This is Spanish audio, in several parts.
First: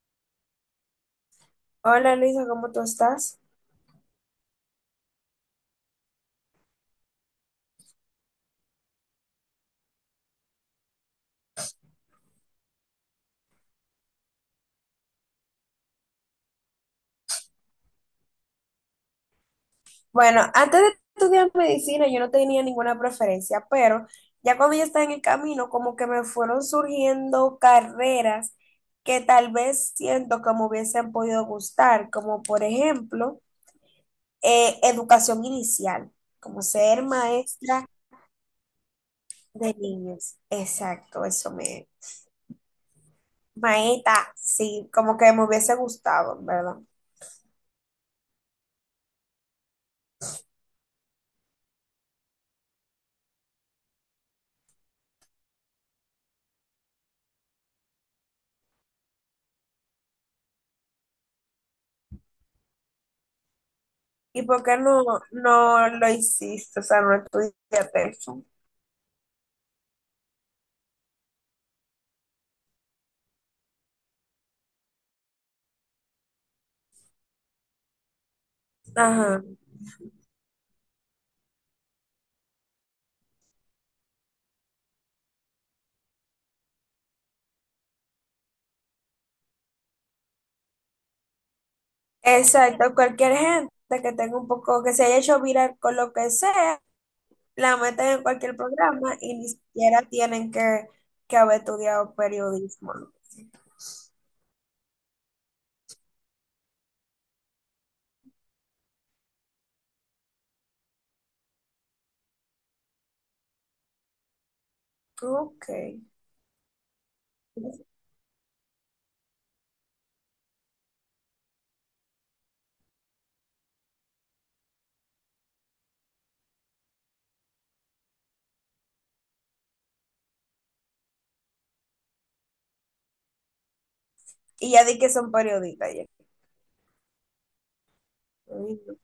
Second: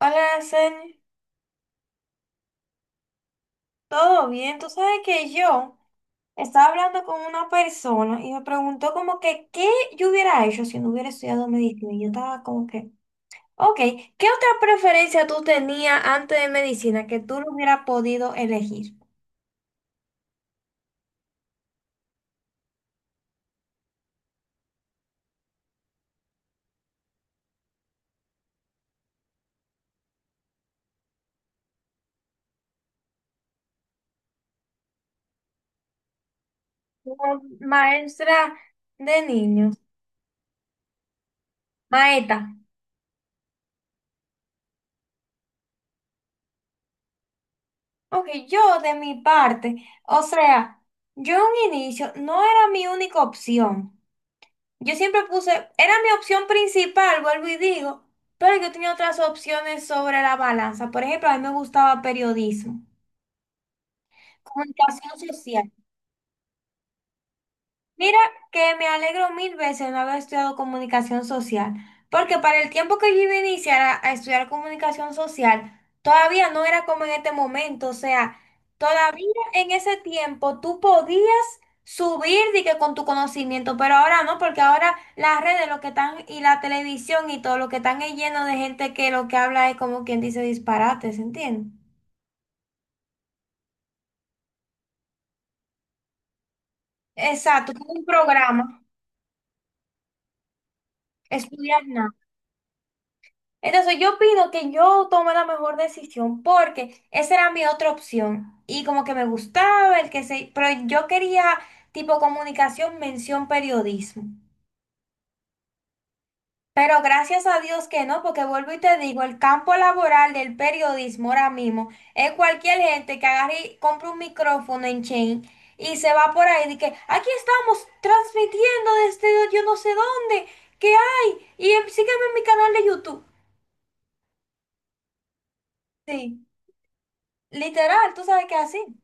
Hola, Sen, Hola Luisa, ¿cómo tú estás? ¿todo bien? Tú sabes que yo estaba hablando con una persona y me preguntó como que qué yo hubiera hecho si no hubiera estudiado medicina. Y yo estaba como que, ok, ¿qué otra preferencia tú tenías antes de medicina que tú no hubieras podido elegir? Bueno, antes de estudiar medicina yo no tenía ninguna preferencia, pero ya cuando yo estaba en el camino, como que me fueron surgiendo carreras que tal vez siento que me hubiesen podido gustar, como por ejemplo, educación inicial, como ser Como maestra Maestra de de niños, niños. Exacto, eso me... maeta. Maestra, sí, como que me hubiese gustado, ¿verdad? Ok, yo de mi parte, o sea, yo en un inicio no era mi única opción. Yo siempre puse, era mi opción principal, vuelvo y digo, pero yo tenía otras opciones sobre la balanza. Por ejemplo, a mí me gustaba periodismo, ¿Y por qué no, comunicación social. no lo hiciste? O sea, no estudiaste Mira eso. que me alegro mil veces de no haber estudiado comunicación social, porque para el tiempo que yo iba a iniciar a estudiar comunicación social, todavía no era como en este momento, o sea, todavía Ajá, en ese tiempo tú podías subir de que con tu conocimiento, pero ahora no, porque ahora las redes lo que están y la televisión y todo lo que están es lleno de gente que lo que habla es como quien dice disparates, ¿entiendes? exacto. Cualquier gente que tenga un poco, que se haya hecho viral con lo que sea, Exacto, la como un meten en cualquier programa, programa y ni siquiera tienen que haber estudiar nada. estudiado periodismo, ¿no? Entonces yo opino que yo tomé la mejor decisión porque esa era mi otra opción y como que me gustaba el que se, pero yo quería tipo comunicación, mención, periodismo. Ok. Pero gracias a Dios que no, porque vuelvo y te digo, el campo laboral del periodismo ahora mismo es cualquier gente que agarre y compre un micrófono en chain y se va por ahí y que aquí estamos transmitiendo desde yo no sé dónde, qué hay, y sígueme en mi canal de YouTube. Y ya di que son periodistas, ya. Sí, literal, tú sabes que así. Ay, no.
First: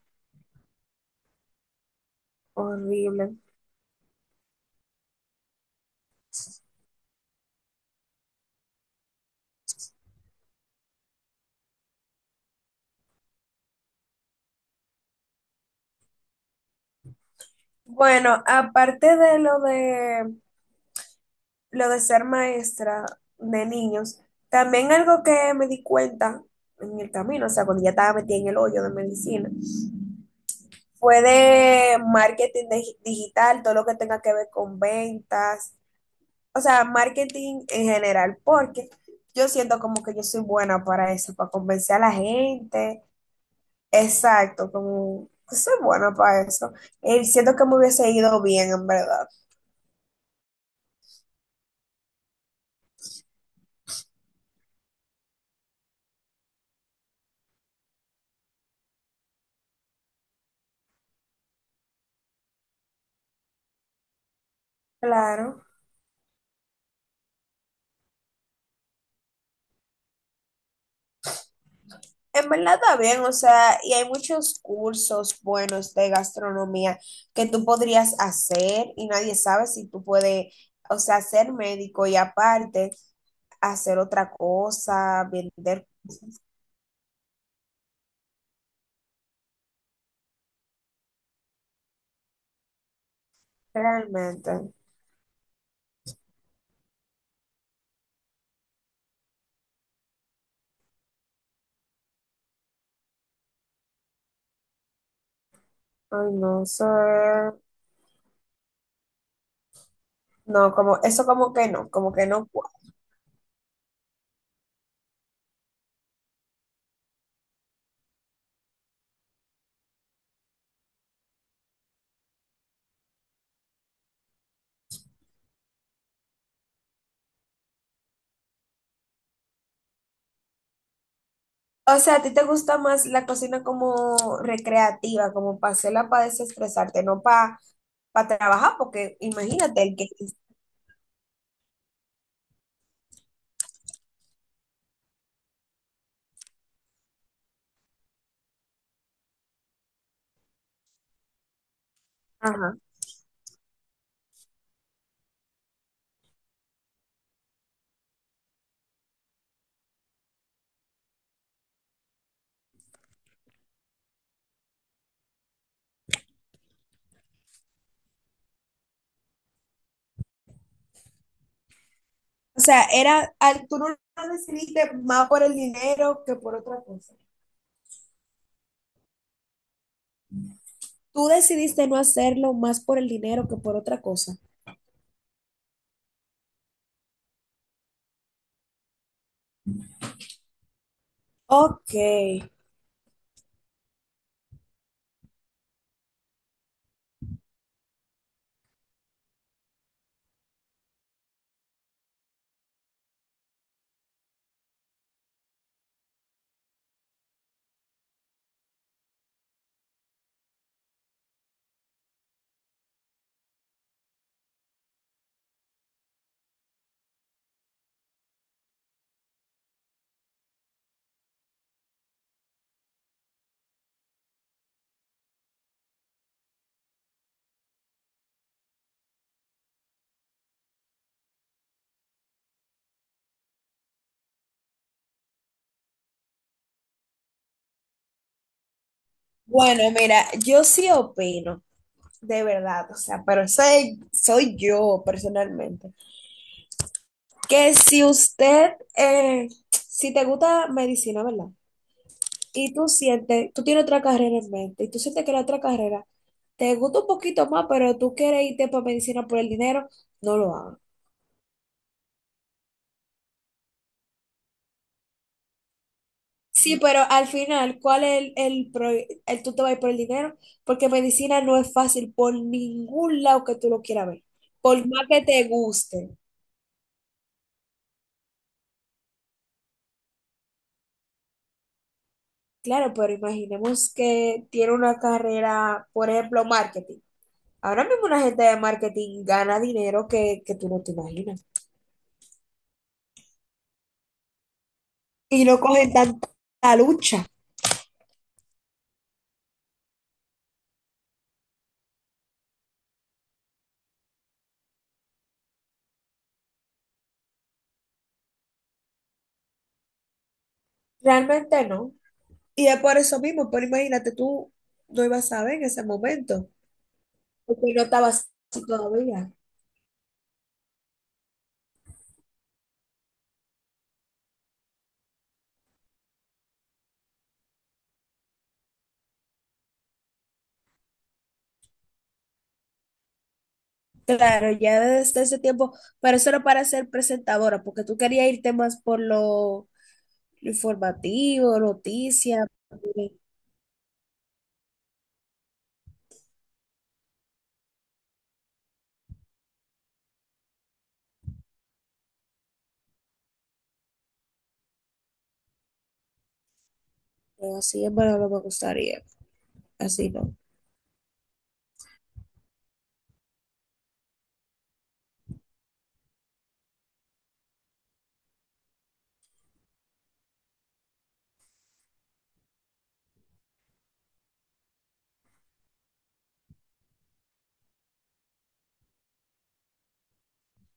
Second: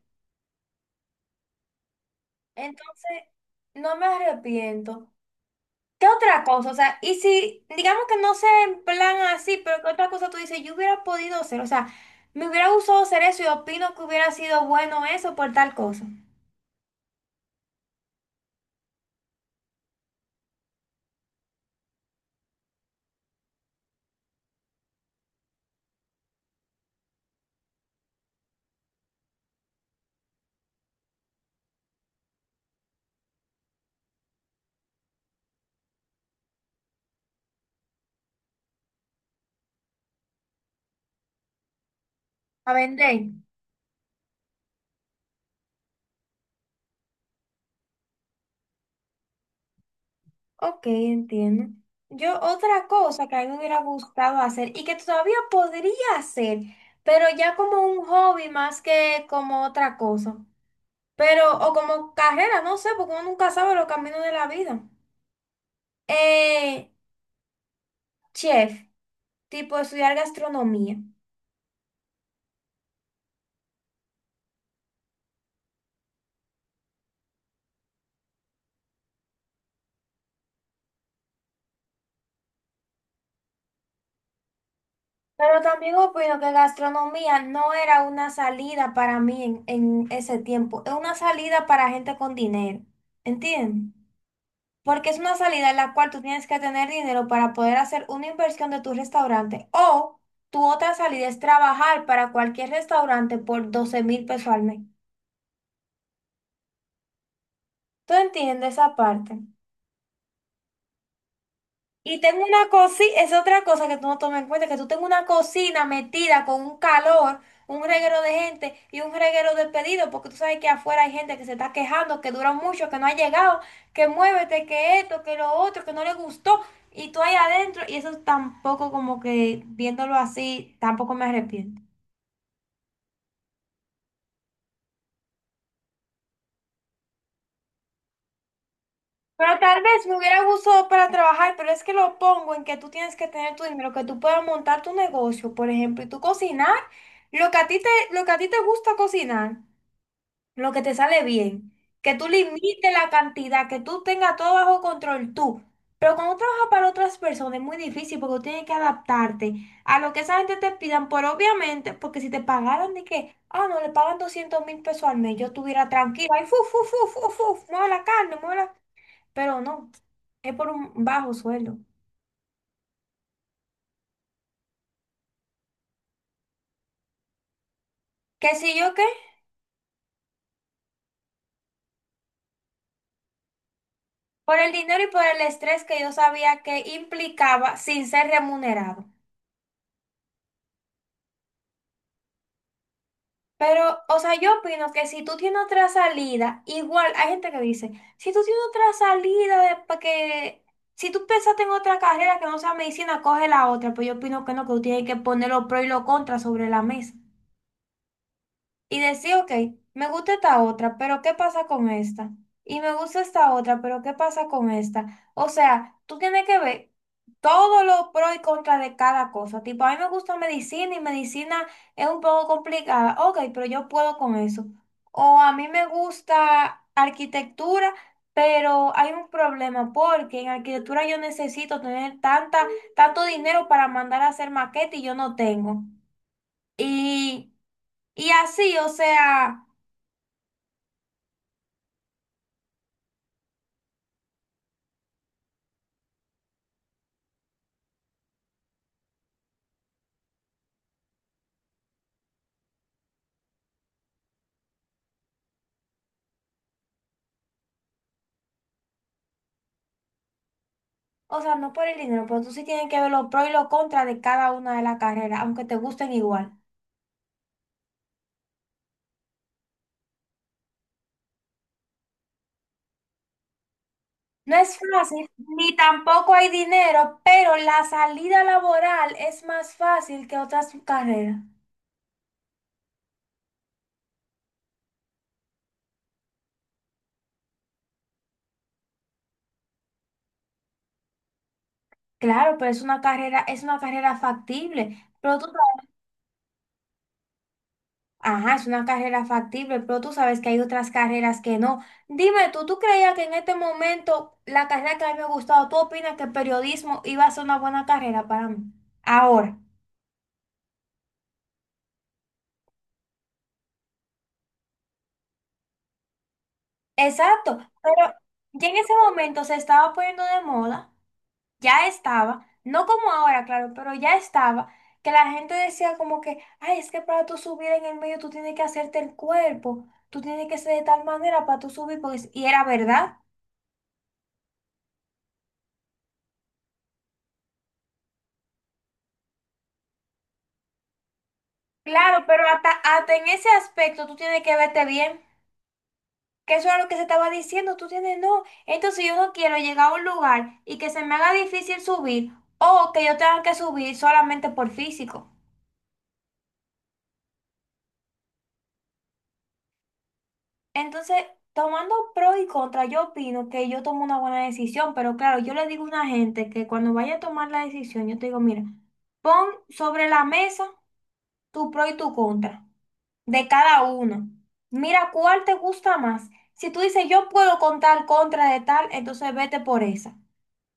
Entonces, Horrible. no me arrepiento. ¿Qué otra cosa? O sea, y si, digamos que no sé en plan así, pero ¿qué otra cosa tú dices? Yo hubiera podido hacer, o sea, me hubiera gustado hacer eso y opino que hubiera sido bueno eso por tal cosa. Bueno, aparte de lo de lo de ser maestra de niños, también algo que me di cuenta en el camino, o sea, cuando ya estaba metida en el hoyo de medicina, fue de marketing de- digital, todo lo que tenga que ver con ventas, o sea, marketing en general, porque yo siento como que yo soy buena para eso, para convencer a la A gente, vender. exacto, como que soy buena para eso, y siento que me hubiese ido bien en verdad. Ok, entiendo. Yo otra cosa que a mí me hubiera gustado hacer y que todavía podría hacer, pero ya como un hobby más que como otra cosa. Pero, o como carrera, no sé, porque uno nunca sabe los caminos de la vida. Claro. Eh, Chef, tipo estudiar gastronomía. En verdad está bien, o sea, y hay muchos cursos buenos de gastronomía que tú podrías hacer y nadie sabe si tú puedes, o sea, ser médico y aparte hacer otra cosa, Pero vender también opino que gastronomía no era una salida para mí en ese tiempo, es una salida para gente con dinero, ¿entiendes? realmente. Porque es una salida en la cual tú tienes que tener dinero para poder hacer una inversión de tu restaurante o tu otra salida es trabajar para cualquier restaurante por 12,000 pesos al mes. Ay, no sé. ¿Tú entiendes esa parte? No, como eso como que no, como Y que tengo no una cuadra. cocina, es otra cosa que tú no tomas en cuenta, que tú tengo una cocina metida con un calor, un reguero de gente y un reguero de pedidos, porque tú sabes que afuera hay gente que se está quejando, que dura mucho, que no ha llegado, que muévete, que esto, que lo otro, que no le gustó, y tú ahí adentro, y eso tampoco como que viéndolo así, tampoco me arrepiento. O sea, a ti te gusta más la cocina como recreativa, como para hacerla para desestresarte, no para para trabajar, porque Pero tal imagínate el vez que... me hubiera gustado para trabajar, pero es que lo pongo en que tú tienes que tener tu dinero, que tú puedas montar tu negocio, por ejemplo, y tú cocinar lo que a ti te, lo que a ti te gusta cocinar, lo que te sale bien, que tú Ajá. limites la cantidad, que tú tengas todo bajo control tú. Pero cuando trabajas para otras personas es muy difícil porque tú tienes que adaptarte a lo que esa gente te pidan, por obviamente, porque si te pagaran de que, ah, no, le pagan 200,000 pesos al mes, yo estuviera tranquila, y fu, fu, fu, fu, fu, mueve la carne, mueve la pero no, es por un bajo sueldo. O sea, era, al- tú no lo decidiste más por el dinero que por otra cosa. ¿Que si yo qué? Tú decidiste no hacerlo más por el dinero que por otra cosa. Por el dinero y por el estrés que yo sabía que implicaba sin ser remunerado. Ok, Pero, o sea, yo opino que si tú tienes otra salida, igual hay gente que dice, si tú tienes otra salida, de, pa' que, si tú pensaste en otra carrera que no sea medicina, coge la otra. Pero yo opino que no, que tú tienes que poner los pros y los contras sobre la mesa. Y decir, ok, me gusta esta otra, pero ¿qué pasa con esta? Y me gusta esta otra, pero ¿qué pasa con esta? O sea, tú tienes que ver todos los pros y contras de cada cosa. Tipo, a mí me gusta medicina y medicina es un poco complicada. Ok, pero yo puedo con eso. O a mí me gusta arquitectura, pero hay un problema porque en arquitectura yo necesito tener tanta, tanto dinero para mandar a hacer maqueta y yo no tengo. Y, y así, o sea... bueno, mira, yo sí opino, de verdad, o sea, pero soy, soy yo personalmente, que si usted, si te gusta medicina, ¿verdad? Y tú sientes, tú tienes otra carrera en mente, y tú sientes que la otra carrera te gusta un poquito más, pero tú quieres irte para medicina por el dinero, no lo hagas. O sea, no por el dinero, pero tú sí tienes que ver los pros y los contras de cada una de las carreras, aunque te gusten igual. Sí, pero al final, ¿cuál es pro- el tú te vas a ir por el dinero? Porque medicina no es fácil por ningún lado que tú lo quieras ver, No por es más que fácil, te ni guste. tampoco hay dinero, pero la salida laboral es más fácil que otras carreras. Claro, pero imaginemos que tiene una carrera, por ejemplo, marketing. Ahora mismo una gente de marketing gana dinero que tú no te imaginas. Claro, pero es una carrera factible. Pero tú Y no sabes... cogen tanta lucha. Ajá, es una carrera factible, pero tú sabes que hay otras carreras que no. Dime tú, ¿tú creías que en este momento la carrera que a mí me ha gustado, tú opinas que el periodismo iba a ser una buena carrera para mí? Ahora. Realmente no. Y es por eso mismo, pero imagínate, tú no ibas a ver en ese momento, Exacto, porque no pero estabas así ya en ese todavía. momento se estaba poniendo de moda, ya estaba, no como ahora, claro, pero ya estaba, que la gente decía como que, ay, es que para tú subir en el medio tú tienes que hacerte el cuerpo, tú tienes que ser de tal manera para tú subir, porque... es... y era verdad. Claro, ya desde ese tiempo, pero eso era para ser presentadora, porque tú querías irte más por lo informativo, Claro, pero noticias, hasta, pero hasta en ese aspecto tú tienes que verte bien, que eso era lo que se estaba diciendo, tú tienes no. Entonces yo no quiero llegar a un lugar y que se me haga difícil subir o que yo tenga que subir solamente por físico. así en verdad no me gustaría, así no. Entonces, tomando pro y contra, yo opino que yo tomo una buena decisión, pero claro, yo le digo a una gente que cuando vaya a tomar la decisión, yo te digo, mira, pon sobre la mesa tu pro y tu contra de cada uno. Mira cuál te gusta más. Si tú dices, yo puedo contar contra de tal, entonces vete por esa.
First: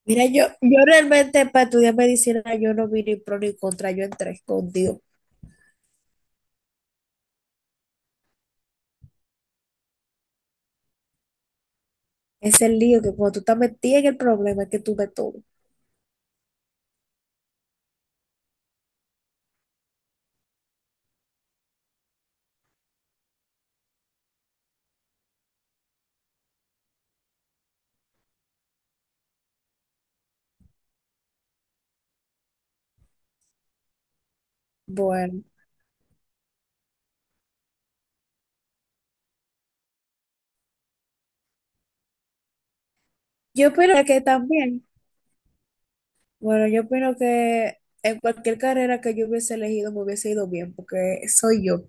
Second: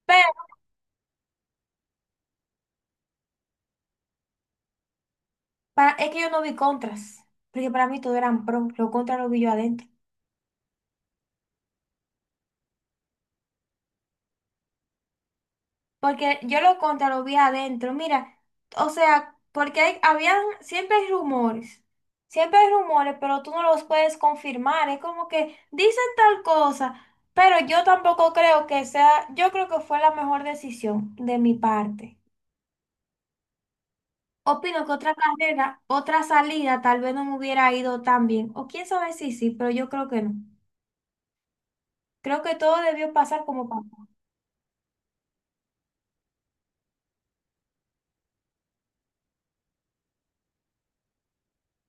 Pero Mira, yo realmente para estudiar medicina yo no vi ni pro ni contra, yo entré con Dios. Es que yo no vi contras, porque para mí todo eran pro, lo contra lo vi yo adentro. Es el lío que cuando tú estás metida en el problema es que tú ves todo. Porque yo lo contra lo vi adentro. Mira, o sea, porque habían, siempre hay rumores. Siempre hay rumores, pero tú no los puedes confirmar. Es como que dicen tal cosa, pero yo tampoco creo que sea, yo creo que fue la mejor decisión de mi parte. Opino que otra Bueno, carrera, otra salida, tal vez no me hubiera ido tan bien. O quién sabe si sí, pero yo creo que no. Creo que todo debió pasar como yo opino pasó. que también, bueno, yo opino que en cualquier carrera que yo hubiese elegido me hubiese ido bien, porque soy yo.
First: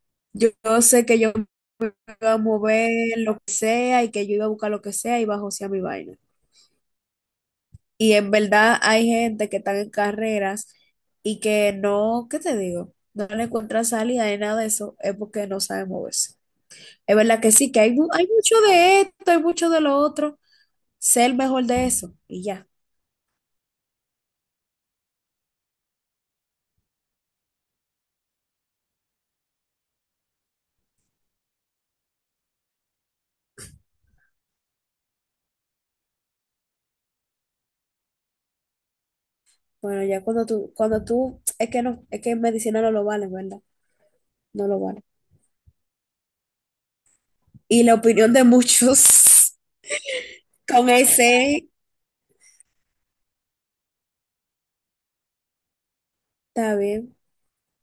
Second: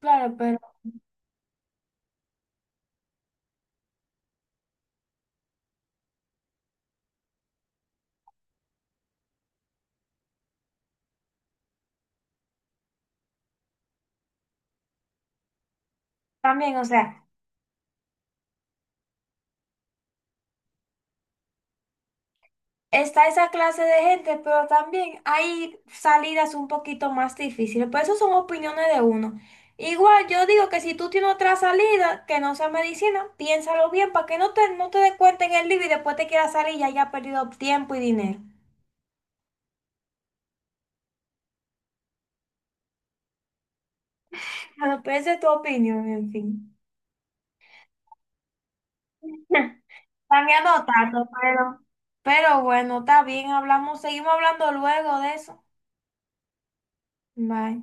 Claro, Yo, pero yo sé que yo me iba a mover lo que sea y que yo iba a buscar lo que sea y iba a josear mi vaina. Y en verdad hay gente que están en carreras y que no, ¿qué te digo? No le encuentra salida ni nada de eso, es porque no sabe moverse. también, o Es sea. verdad que sí, que hay, mu- hay mucho de esto, hay mucho de lo otro, sé el mejor de eso y ya. Está esa clase de gente, pero también hay salidas un poquito más difíciles. Pero eso son opiniones de uno. Igual yo digo que si tú tienes otra salida que no sea medicina, piénsalo bien para que no te des cuenta en el libro y después te quieras salir y hayas perdido tiempo y dinero. Bueno, ya cuando tú, es que no, es que en medicina no lo vale, ¿verdad? No lo Bueno, vale. pero esa es tu opinión, en fin. Y la opinión de muchos También no con tanto, ese, pero... Pero bueno, está bien, hablamos, seguimos hablando luego de eso. está bien. Bye.